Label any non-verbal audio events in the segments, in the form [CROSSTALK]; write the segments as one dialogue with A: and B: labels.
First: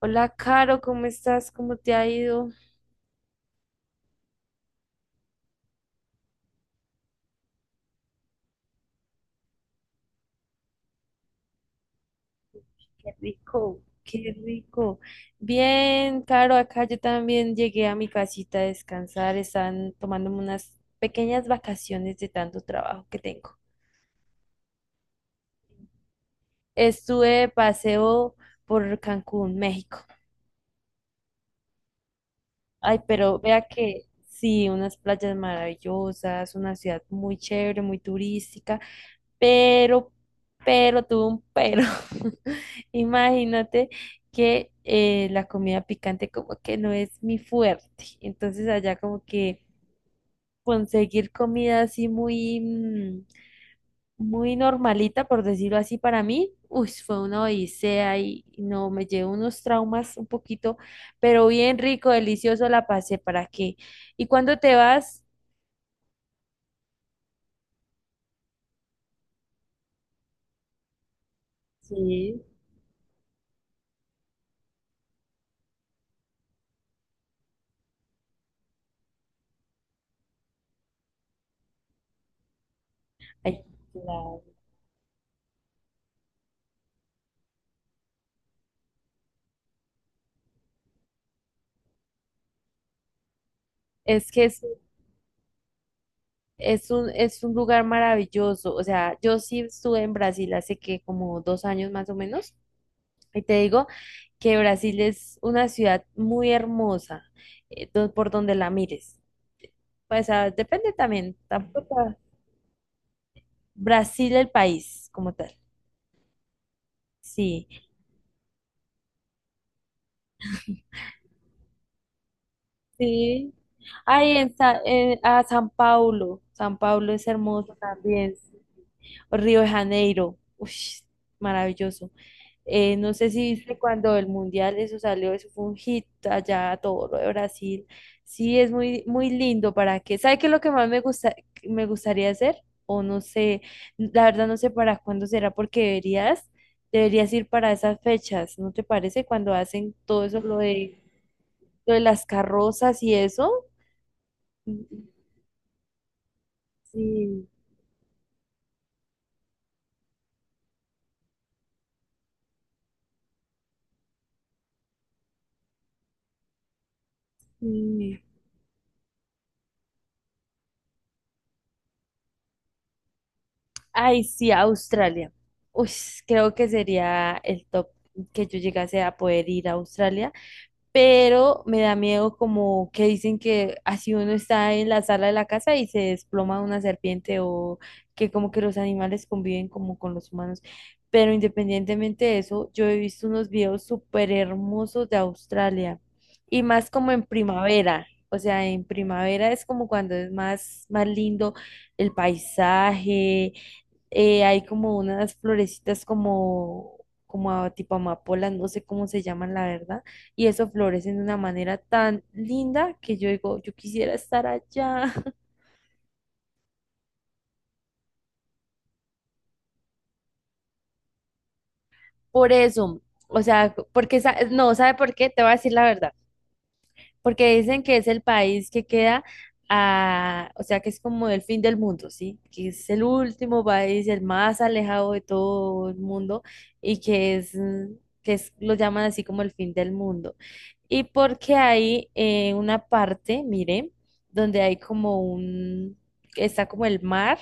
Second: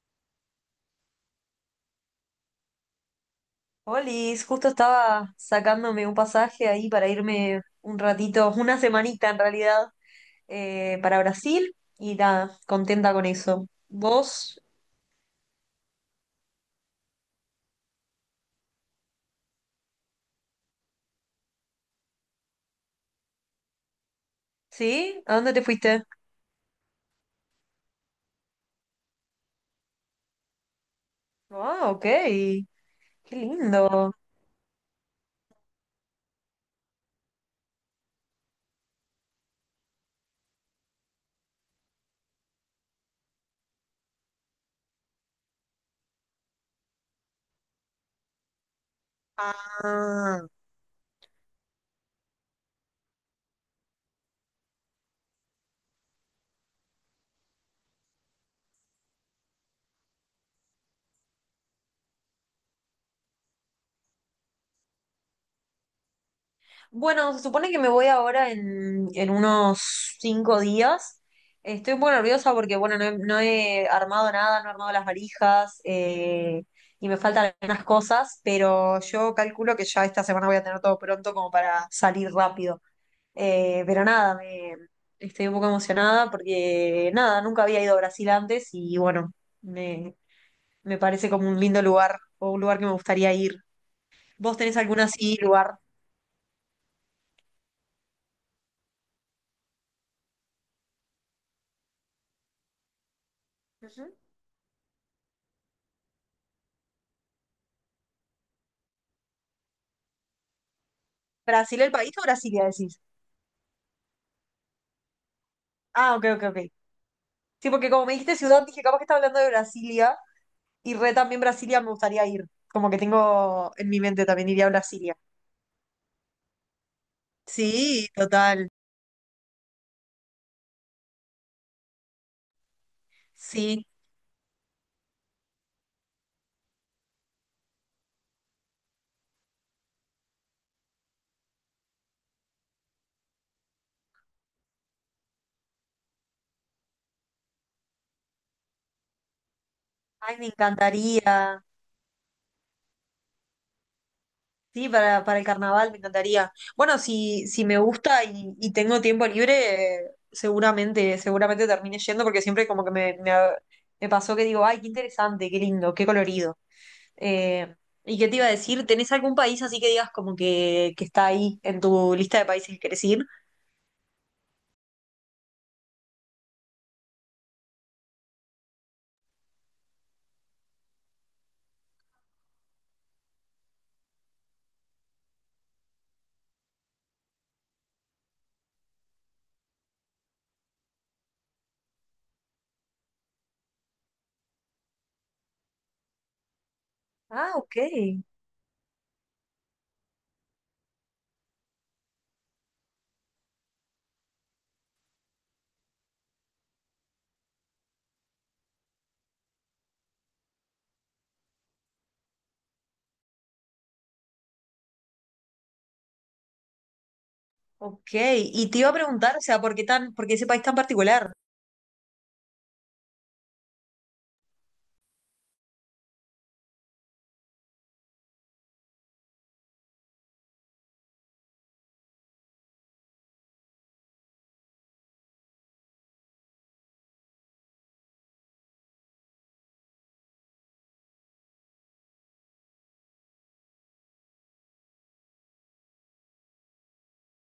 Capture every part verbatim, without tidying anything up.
A: Hola, Caro, ¿cómo estás? ¿Cómo te ha ido?
B: Olis, justo estaba sacándome un pasaje ahí para irme un ratito, una semanita en realidad, eh, para Brasil y nada, contenta
A: Qué
B: con eso.
A: rico. Qué
B: ¿Vos?
A: rico. Bien, Caro, acá yo también llegué a mi casita a descansar. Están tomándome unas pequeñas vacaciones de tanto trabajo que tengo.
B: ¿Sí? ¿A dónde te fuiste?
A: Estuve de paseo por Cancún, México.
B: Ah, ok, qué
A: Ay, pero vea que
B: lindo.
A: sí, unas playas maravillosas, una ciudad muy chévere, muy turística. Pero, pero tuvo un pero. [LAUGHS] Imagínate que eh, la comida picante como que no es mi fuerte. Entonces allá como que
B: Ah,
A: conseguir comida así muy, mm, muy normalita, por decirlo así, para mí, uy, fue una odisea y no, me llevo unos traumas un poquito, pero bien rico, delicioso la pasé, ¿para qué? ¿Y cuando te vas?
B: bueno, se supone que me voy ahora en, en unos cinco días. Estoy un poco
A: Sí,
B: nerviosa porque, bueno, no he, no he armado nada, no he armado las valijas eh, y me faltan algunas cosas, pero yo calculo que ya esta semana voy a tener todo pronto como para salir rápido.
A: ay,
B: Eh, pero nada,
A: claro.
B: me- estoy un poco emocionada porque, nada, nunca había ido a Brasil antes y, bueno, me, me parece como un lindo lugar o un lugar que me gustaría ir.
A: Es que
B: ¿Vos
A: es
B: tenés algún así lugar?
A: Es un, es un lugar maravilloso. O sea, yo sí estuve en Brasil hace que como dos años más o menos. Y te digo
B: Ujú.
A: que Brasil es una ciudad muy hermosa, eh, do- por donde la mires. Pues ah, depende también.
B: ¿Brasil el país
A: Tampoco.
B: o Brasilia decís?
A: Brasil el país como tal.
B: Ah, ok, ok, ok.
A: Sí,
B: Sí, porque como me dijiste ciudad, dije, capaz que está hablando de Brasilia y re también Brasilia me gustaría ir. Como que
A: sí.
B: tengo en mi mente
A: Ay,
B: también
A: en
B: iría a
A: Sa-
B: Brasilia.
A: en- a San Paulo. San Paulo es hermoso
B: Sí,
A: también.
B: total.
A: Río de Janeiro. Uy, maravilloso. Eh, no sé si viste
B: Sí.
A: cuando el mundial eso salió, eso fue un hit allá a todo lo de Brasil. Sí, es muy, muy lindo para que. ¿Sabe qué es lo que más me gusta, me gustaría hacer? O no sé, la verdad no sé para cuándo será, porque deberías, deberías ir para esas fechas, ¿no te parece? Cuando hacen todo
B: Ay,
A: eso,
B: me
A: lo de,
B: encantaría.
A: lo de las carrozas y eso.
B: Sí, para, para el carnaval me encantaría. Bueno, si,
A: Sí,
B: si me gusta y, y tengo tiempo libre, eh, seguramente, seguramente termine yendo porque siempre como que me, me, me pasó que digo, ay, qué interesante, qué lindo, qué colorido. Eh, ¿y
A: sí.
B: qué te iba a decir? ¿Tenés algún país así que digas como que, que está ahí en tu lista de países que querés ir?
A: Ay, sí, Australia. Uy, creo que sería el top que yo llegase a poder ir a Australia. Pero me da miedo, como que dicen que así uno está en la sala de la casa y se desploma una serpiente, o que como que los animales conviven como con los humanos. Pero independientemente de eso, yo he visto unos videos súper hermosos de Australia, y más como en
B: Ah, ok.
A: primavera. O sea, en primavera es como cuando es más, más lindo el paisaje, eh, hay como unas florecitas como, como a- tipo amapolas, no sé cómo se llaman, la verdad, y eso florecen de una manera tan linda que yo digo, yo quisiera estar allá. [LAUGHS]
B: Ok. Y te iba a preguntar, o sea, ¿por qué tan, por qué ese país tan particular?
A: Por eso, o sea, porque, sa- no, ¿sabe por qué? Te voy a decir la verdad. Porque dicen que es el país que queda a, o sea, que es como el fin del mundo, ¿sí? Que es el último país, el más alejado de todo el mundo, y que es, mm, que es, lo llaman así como el fin del mundo. Y porque hay eh, una parte, mire, donde hay como un, está como el mar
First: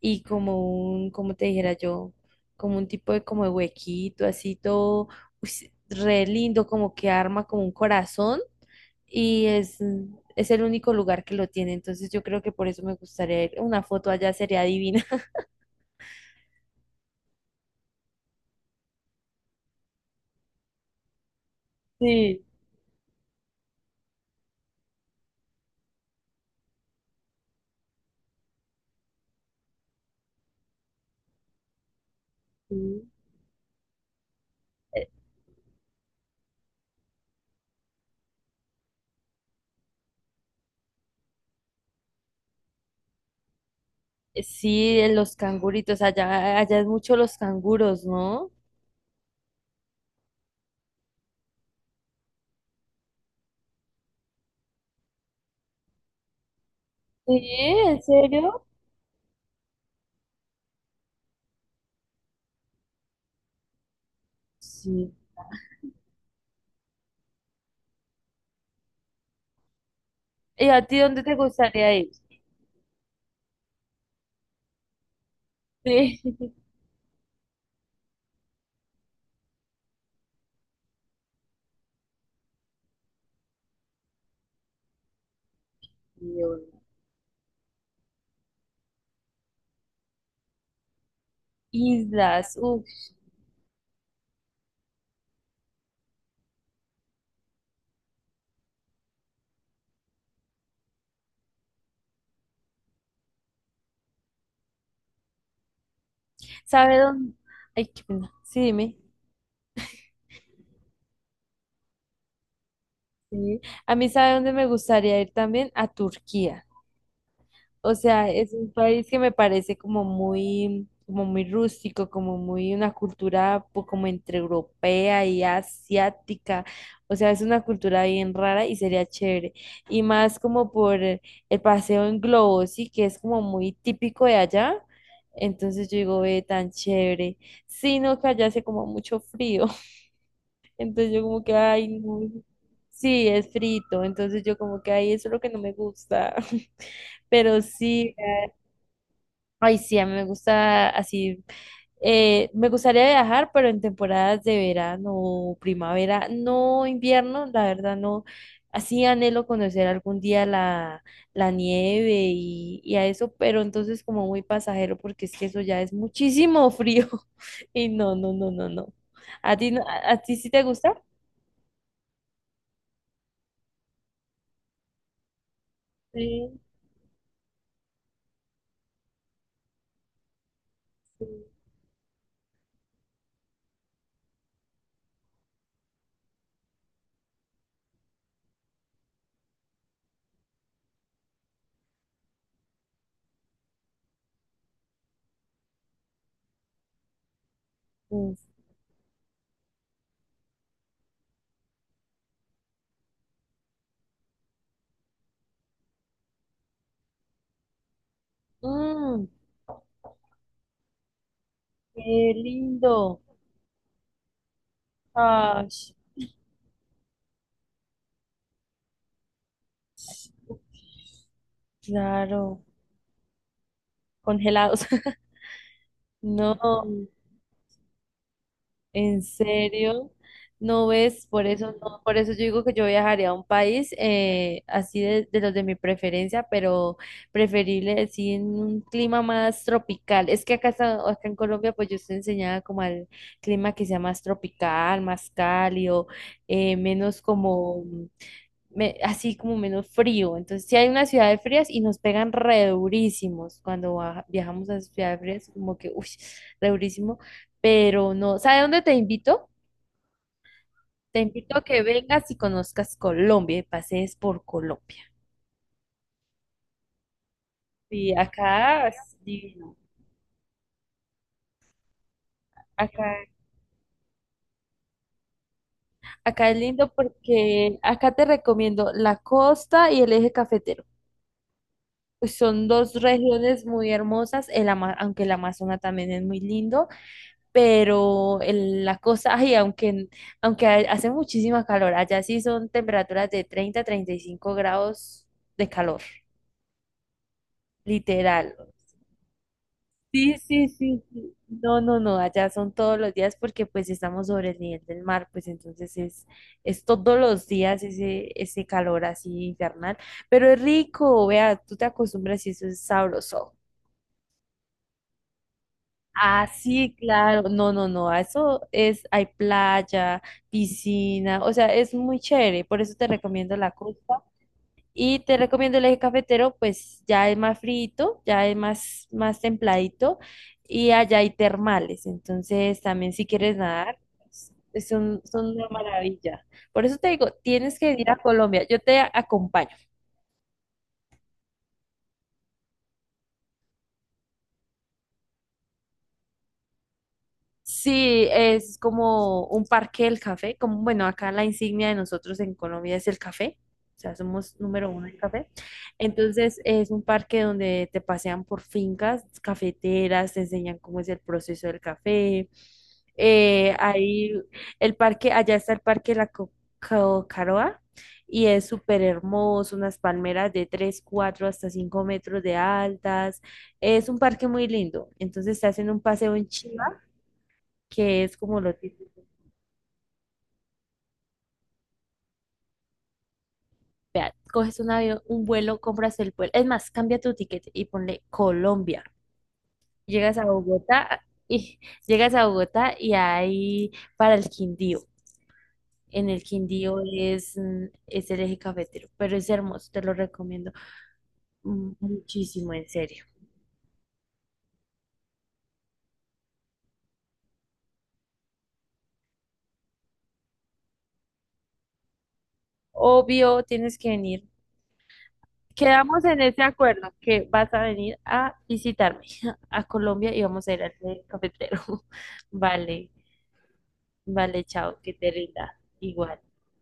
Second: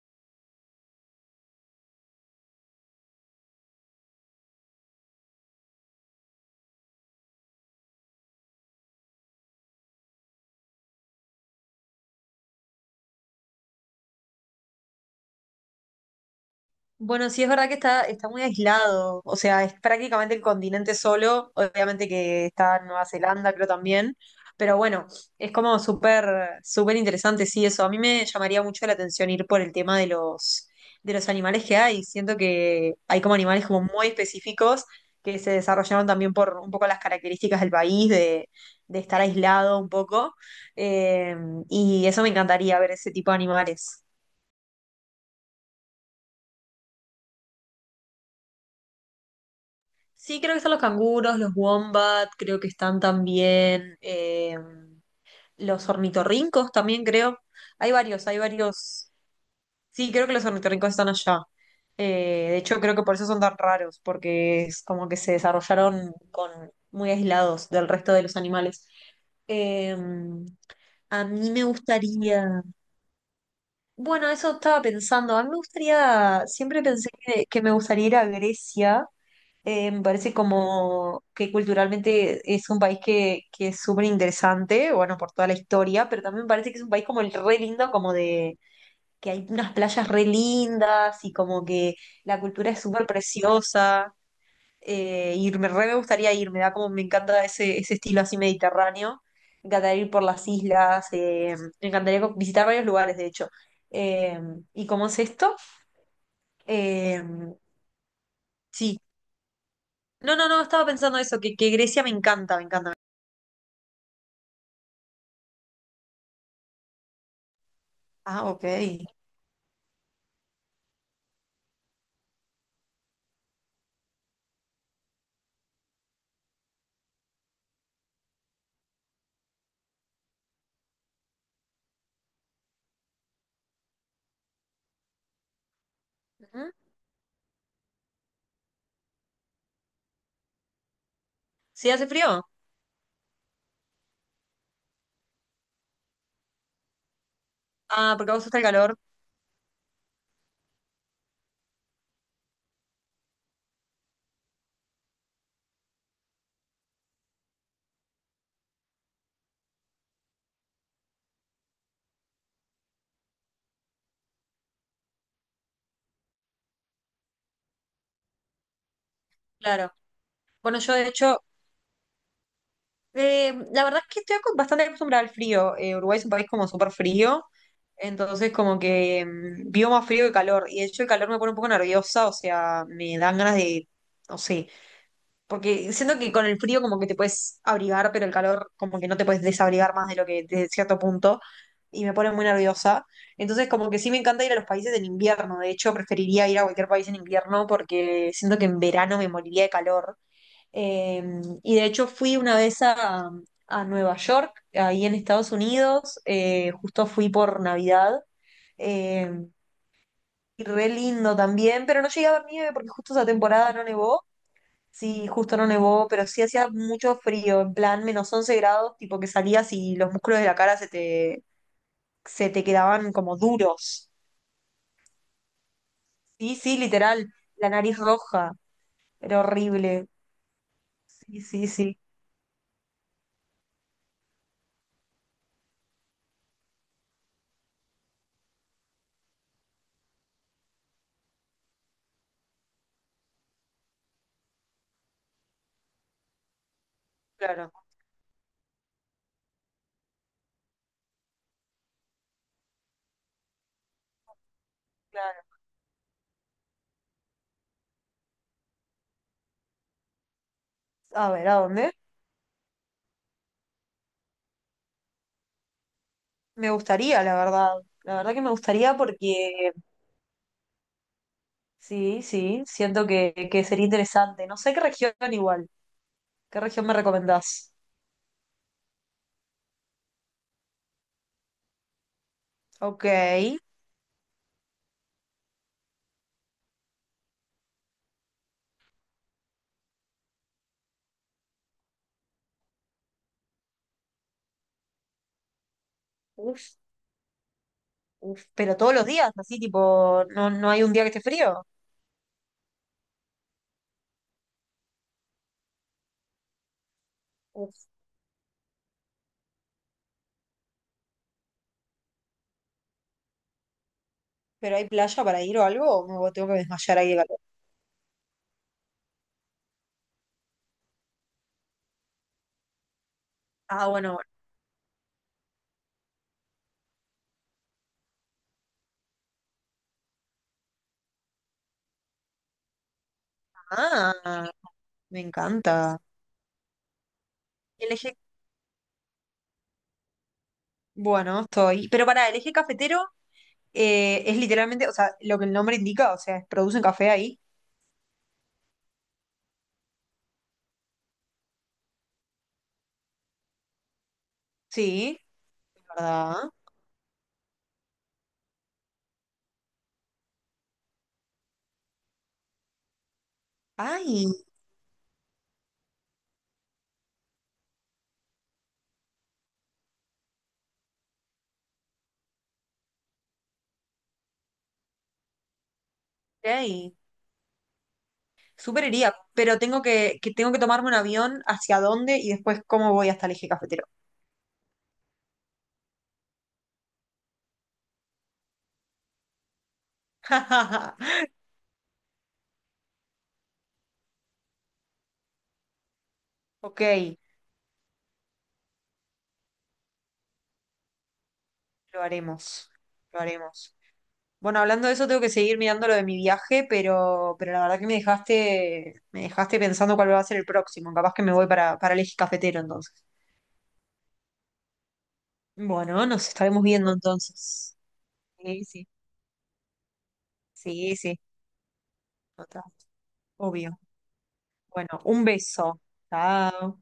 A: y como un, como te dijera yo, como un tipo de como de huequito, así todo, uy, sí, re lindo, como que arma como un corazón, y es, es el único lugar que lo tiene. Entonces yo creo que por eso me gustaría ir. Una foto allá sería divina. [LAUGHS]
B: Bueno, sí es verdad que está, está muy aislado, o sea, es prácticamente el continente solo, obviamente
A: Sí,
B: que está Nueva Zelanda, creo también, pero bueno, es como súper, súper interesante, sí, eso. A mí me llamaría mucho la atención ir por el tema de los, de los animales que hay. Siento que
A: sí.
B: hay como animales como muy específicos
A: Eh,
B: que se desarrollaron también por un poco las características del país, de, de estar aislado un poco, eh, y eso me encantaría ver ese tipo de animales.
A: Sí, en los canguritos, allá, allá es mucho los canguros, ¿no?
B: Sí, creo que están los canguros, los wombat, creo que están también eh, los ornitorrincos también creo.
A: Sí,
B: Hay
A: ¿en
B: varios, hay
A: serio?
B: varios. Sí, creo que los ornitorrincos están allá. Eh, de hecho, creo que por eso son tan raros, porque es como
A: Sí.
B: que se desarrollaron con, muy aislados del resto de los animales. Eh,
A: ¿Y a ti dónde
B: a
A: te
B: mí me
A: gustaría ir?
B: gustaría, bueno, eso estaba pensando, a mí me
A: Sí.
B: gustaría,
A: [LAUGHS]
B: siempre pensé que, que me gustaría ir a Grecia eh, me parece como que culturalmente es un país que, que es súper interesante, bueno, por toda la historia, pero también me
A: Dios.
B: parece que es un país como el re lindo, como de que hay unas playas re lindas y como que la
A: Islas,
B: cultura
A: uh,
B: es súper preciosa. Eh, y me re me gustaría ir, me da como, me encanta ese, ese estilo así mediterráneo. Me encantaría ir por las islas, eh, me encantaría co- visitar varios lugares, de hecho. Eh, ¿y cómo es esto?
A: ¿sabe
B: Eh,
A: dónde? Ay, qué pena. Sí, dime.
B: sí. No, no, no, estaba pensando eso, que, que Grecia me encanta, me encanta.
A: Sí. A mí, ¿sabe dónde me gustaría ir también? A Turquía. O sea,
B: Ah,
A: es
B: ok.
A: un país que me parece como muy, como muy, rústico, como muy una cultura po- como entre europea y asiática. O sea, es una cultura bien rara y sería chévere. Y más como por el paseo en globo, sí, que es como muy típico de allá. Entonces yo digo, ve, tan
B: Ujú.
A: chévere. Sino que allá hace como mucho frío. [LAUGHS] Entonces yo como que, ay,
B: ¿Sí hace
A: no.
B: frío?
A: Sí, es frito. Entonces yo como que, ay, eso es lo que no me gusta. [LAUGHS] Pero sí.
B: Ah, porque a vos gusta el calor,
A: Ay, sí, a mí me gusta así. eh, me gustaría viajar, pero en temporadas de verano, primavera, no invierno, la verdad no. Así anhelo conocer algún día la, la, nieve y, y a eso, pero entonces como muy pasajero, porque es que eso ya es muchísimo frío. [LAUGHS] Y no, no, no, no, no. ¿A ti, no-
B: claro.
A: a, a ti sí te
B: Bueno, yo
A: gusta?
B: de hecho, eh, la verdad es que estoy acos- bastante acostumbrada al frío. Eh, Uruguay es un país
A: Sí,
B: como súper frío, entonces como que mm, vivo más frío que calor. Y de hecho el
A: sí.
B: calor me pone un poco nerviosa, o sea, me dan ganas de, no sé, porque siento que con el frío como que te puedes abrigar, pero el calor como que no te puedes desabrigar más de lo que de cierto punto. Y me pone muy nerviosa. Entonces como que sí me encanta ir a los países en invierno. De hecho, preferiría ir a cualquier país en invierno porque
A: Uf.
B: siento que en verano me moriría de calor. Eh, y de hecho fui una vez a, a Nueva York, ahí en Estados Unidos. Eh, justo fui por Navidad.
A: Mm,
B: Eh, y re lindo también, pero no llegué a
A: Qué
B: ver nieve porque justo
A: lindo.
B: esa temporada no nevó. Sí, justo no
A: Ay,
B: nevó, pero sí hacía mucho frío, en plan menos once grados, tipo que salías y los músculos de la cara se te, se
A: claro.
B: te quedaban como duros.
A: Congelados. [LAUGHS]
B: Sí, sí,
A: No.
B: literal, la nariz roja,
A: ¿En
B: era horrible.
A: serio? ¿No ves?
B: Sí,
A: Por
B: sí,
A: eso
B: sí,
A: no, por eso yo digo que yo viajaría a un país, eh, así de, de los de mi preferencia, pero preferible así en un clima más tropical. Es que acá, está- acá en Colombia, pues yo estoy enseñada como al clima que sea más tropical, más cálido, eh, menos
B: claro,
A: como me- así como menos frío. Entonces, sí hay unas ciudades frías y nos pegan re durísimos cuando baja- viajamos a ciudades
B: claro.
A: frías, como que, uy, re durísimo. Pero no, ¿sabe dónde te invito? Te
B: A ver, ¿a
A: invito a que
B: dónde?
A: vengas y conozcas Colombia, y pasees por Colombia.
B: Me gustaría, la verdad.
A: Sí,
B: La verdad que me
A: acá es
B: gustaría porque
A: divino.
B: sí, sí, siento
A: Acá,
B: que, que sería interesante. No sé qué región igual.
A: acá es
B: ¿Qué región
A: lindo
B: me recomendás?
A: porque acá te recomiendo la costa y el eje cafetero. Pues son dos
B: Ok.
A: regiones muy hermosas, el ama- aunque el Amazonas también es muy lindo. Pero el- la cosa, ay, aunque, aunque ha- hace muchísima calor. Allá sí son temperaturas de treinta a treinta y cinco grados de calor,
B: Uf. Uf,
A: literal.
B: pero todos los días, así tipo,
A: Sí,
B: no,
A: sí,
B: no hay un
A: sí,
B: día que esté
A: sí.
B: frío.
A: No, no, no, allá son todos los días porque pues estamos sobre el nivel del mar. Pues entonces es, es todos los días
B: Uf,
A: ese, ese calor así infernal, pero es rico, vea, tú te acostumbras y eso es sabroso.
B: ¿pero hay playa para ir o algo? ¿O me
A: Ah,
B: tengo que
A: sí,
B: desmayar ahí de calor?
A: claro. No, no, no. a Eso es, hay playa, piscina, o sea, es muy chévere. Por eso te recomiendo la
B: Ah, bueno,
A: costa.
B: bueno.
A: Y te recomiendo el eje cafetero, pues ya es más frito, ya es más, más templadito. Y allá hay termales. Entonces, también si quieres nadar,
B: Ah,
A: es es un-
B: me
A: son una
B: encanta.
A: maravilla. Por eso te digo, tienes que
B: El
A: ir a
B: eje,
A: Colombia. Yo te acompaño.
B: bueno, estoy. Pero pará, el eje cafetero eh, es literalmente, o sea, lo que el nombre indica, o sea, es- producen café ahí.
A: Sí, es como un parque del café, como bueno, acá la insignia de nosotros en Colombia es el café, o sea, somos número uno en
B: Sí,
A: café.
B: ¿verdad?
A: Entonces es un parque donde te pasean por fincas cafeteras, te enseñan cómo es el proceso del café. Eh,
B: Ay,
A: ahí el parque, allá está el parque de la Co- Co- Caroa, y es súper hermoso, unas palmeras de tres, cuatro hasta cinco metros de altas. Es un parque muy lindo, entonces te hacen un paseo en
B: ok.
A: Chiva que es como lo
B: Súper iría,
A: típico.
B: pero tengo que, que tengo que tomarme un avión hacia dónde y después cómo voy hasta el eje cafetero.
A: Vea, coges un avión, un vuelo, compras el vuelo. Es más, cambia tu ticket y ponle Colombia. Llegas a Bogotá
B: [LAUGHS]
A: y [LAUGHS] llegas a Bogotá y ahí para el Quindío. En el
B: Ok,
A: Quindío es, mm, es el eje cafetero, pero es hermoso, te lo recomiendo mm,
B: lo haremos.
A: muchísimo, en
B: Lo
A: serio.
B: haremos. Bueno, hablando de eso, tengo que seguir mirando lo de mi viaje, pero, pero la verdad que me dejaste, me dejaste pensando cuál va a ser el próximo. Capaz que me voy para, para el eje cafetero entonces.
A: Obvio, tienes que venir.
B: Bueno,
A: Quedamos
B: nos
A: en ese
B: estaremos viendo
A: acuerdo que vas
B: entonces.
A: a venir a
B: Sí, sí,
A: visitarme [LAUGHS] a Colombia y vamos a ir al
B: sí, sí,
A: eje cafetero. [LAUGHS]
B: total,
A: Vale.
B: obvio.
A: Vale,
B: Bueno,
A: chao, que
B: un
A: te rinda.
B: beso.
A: Igual.
B: Chao.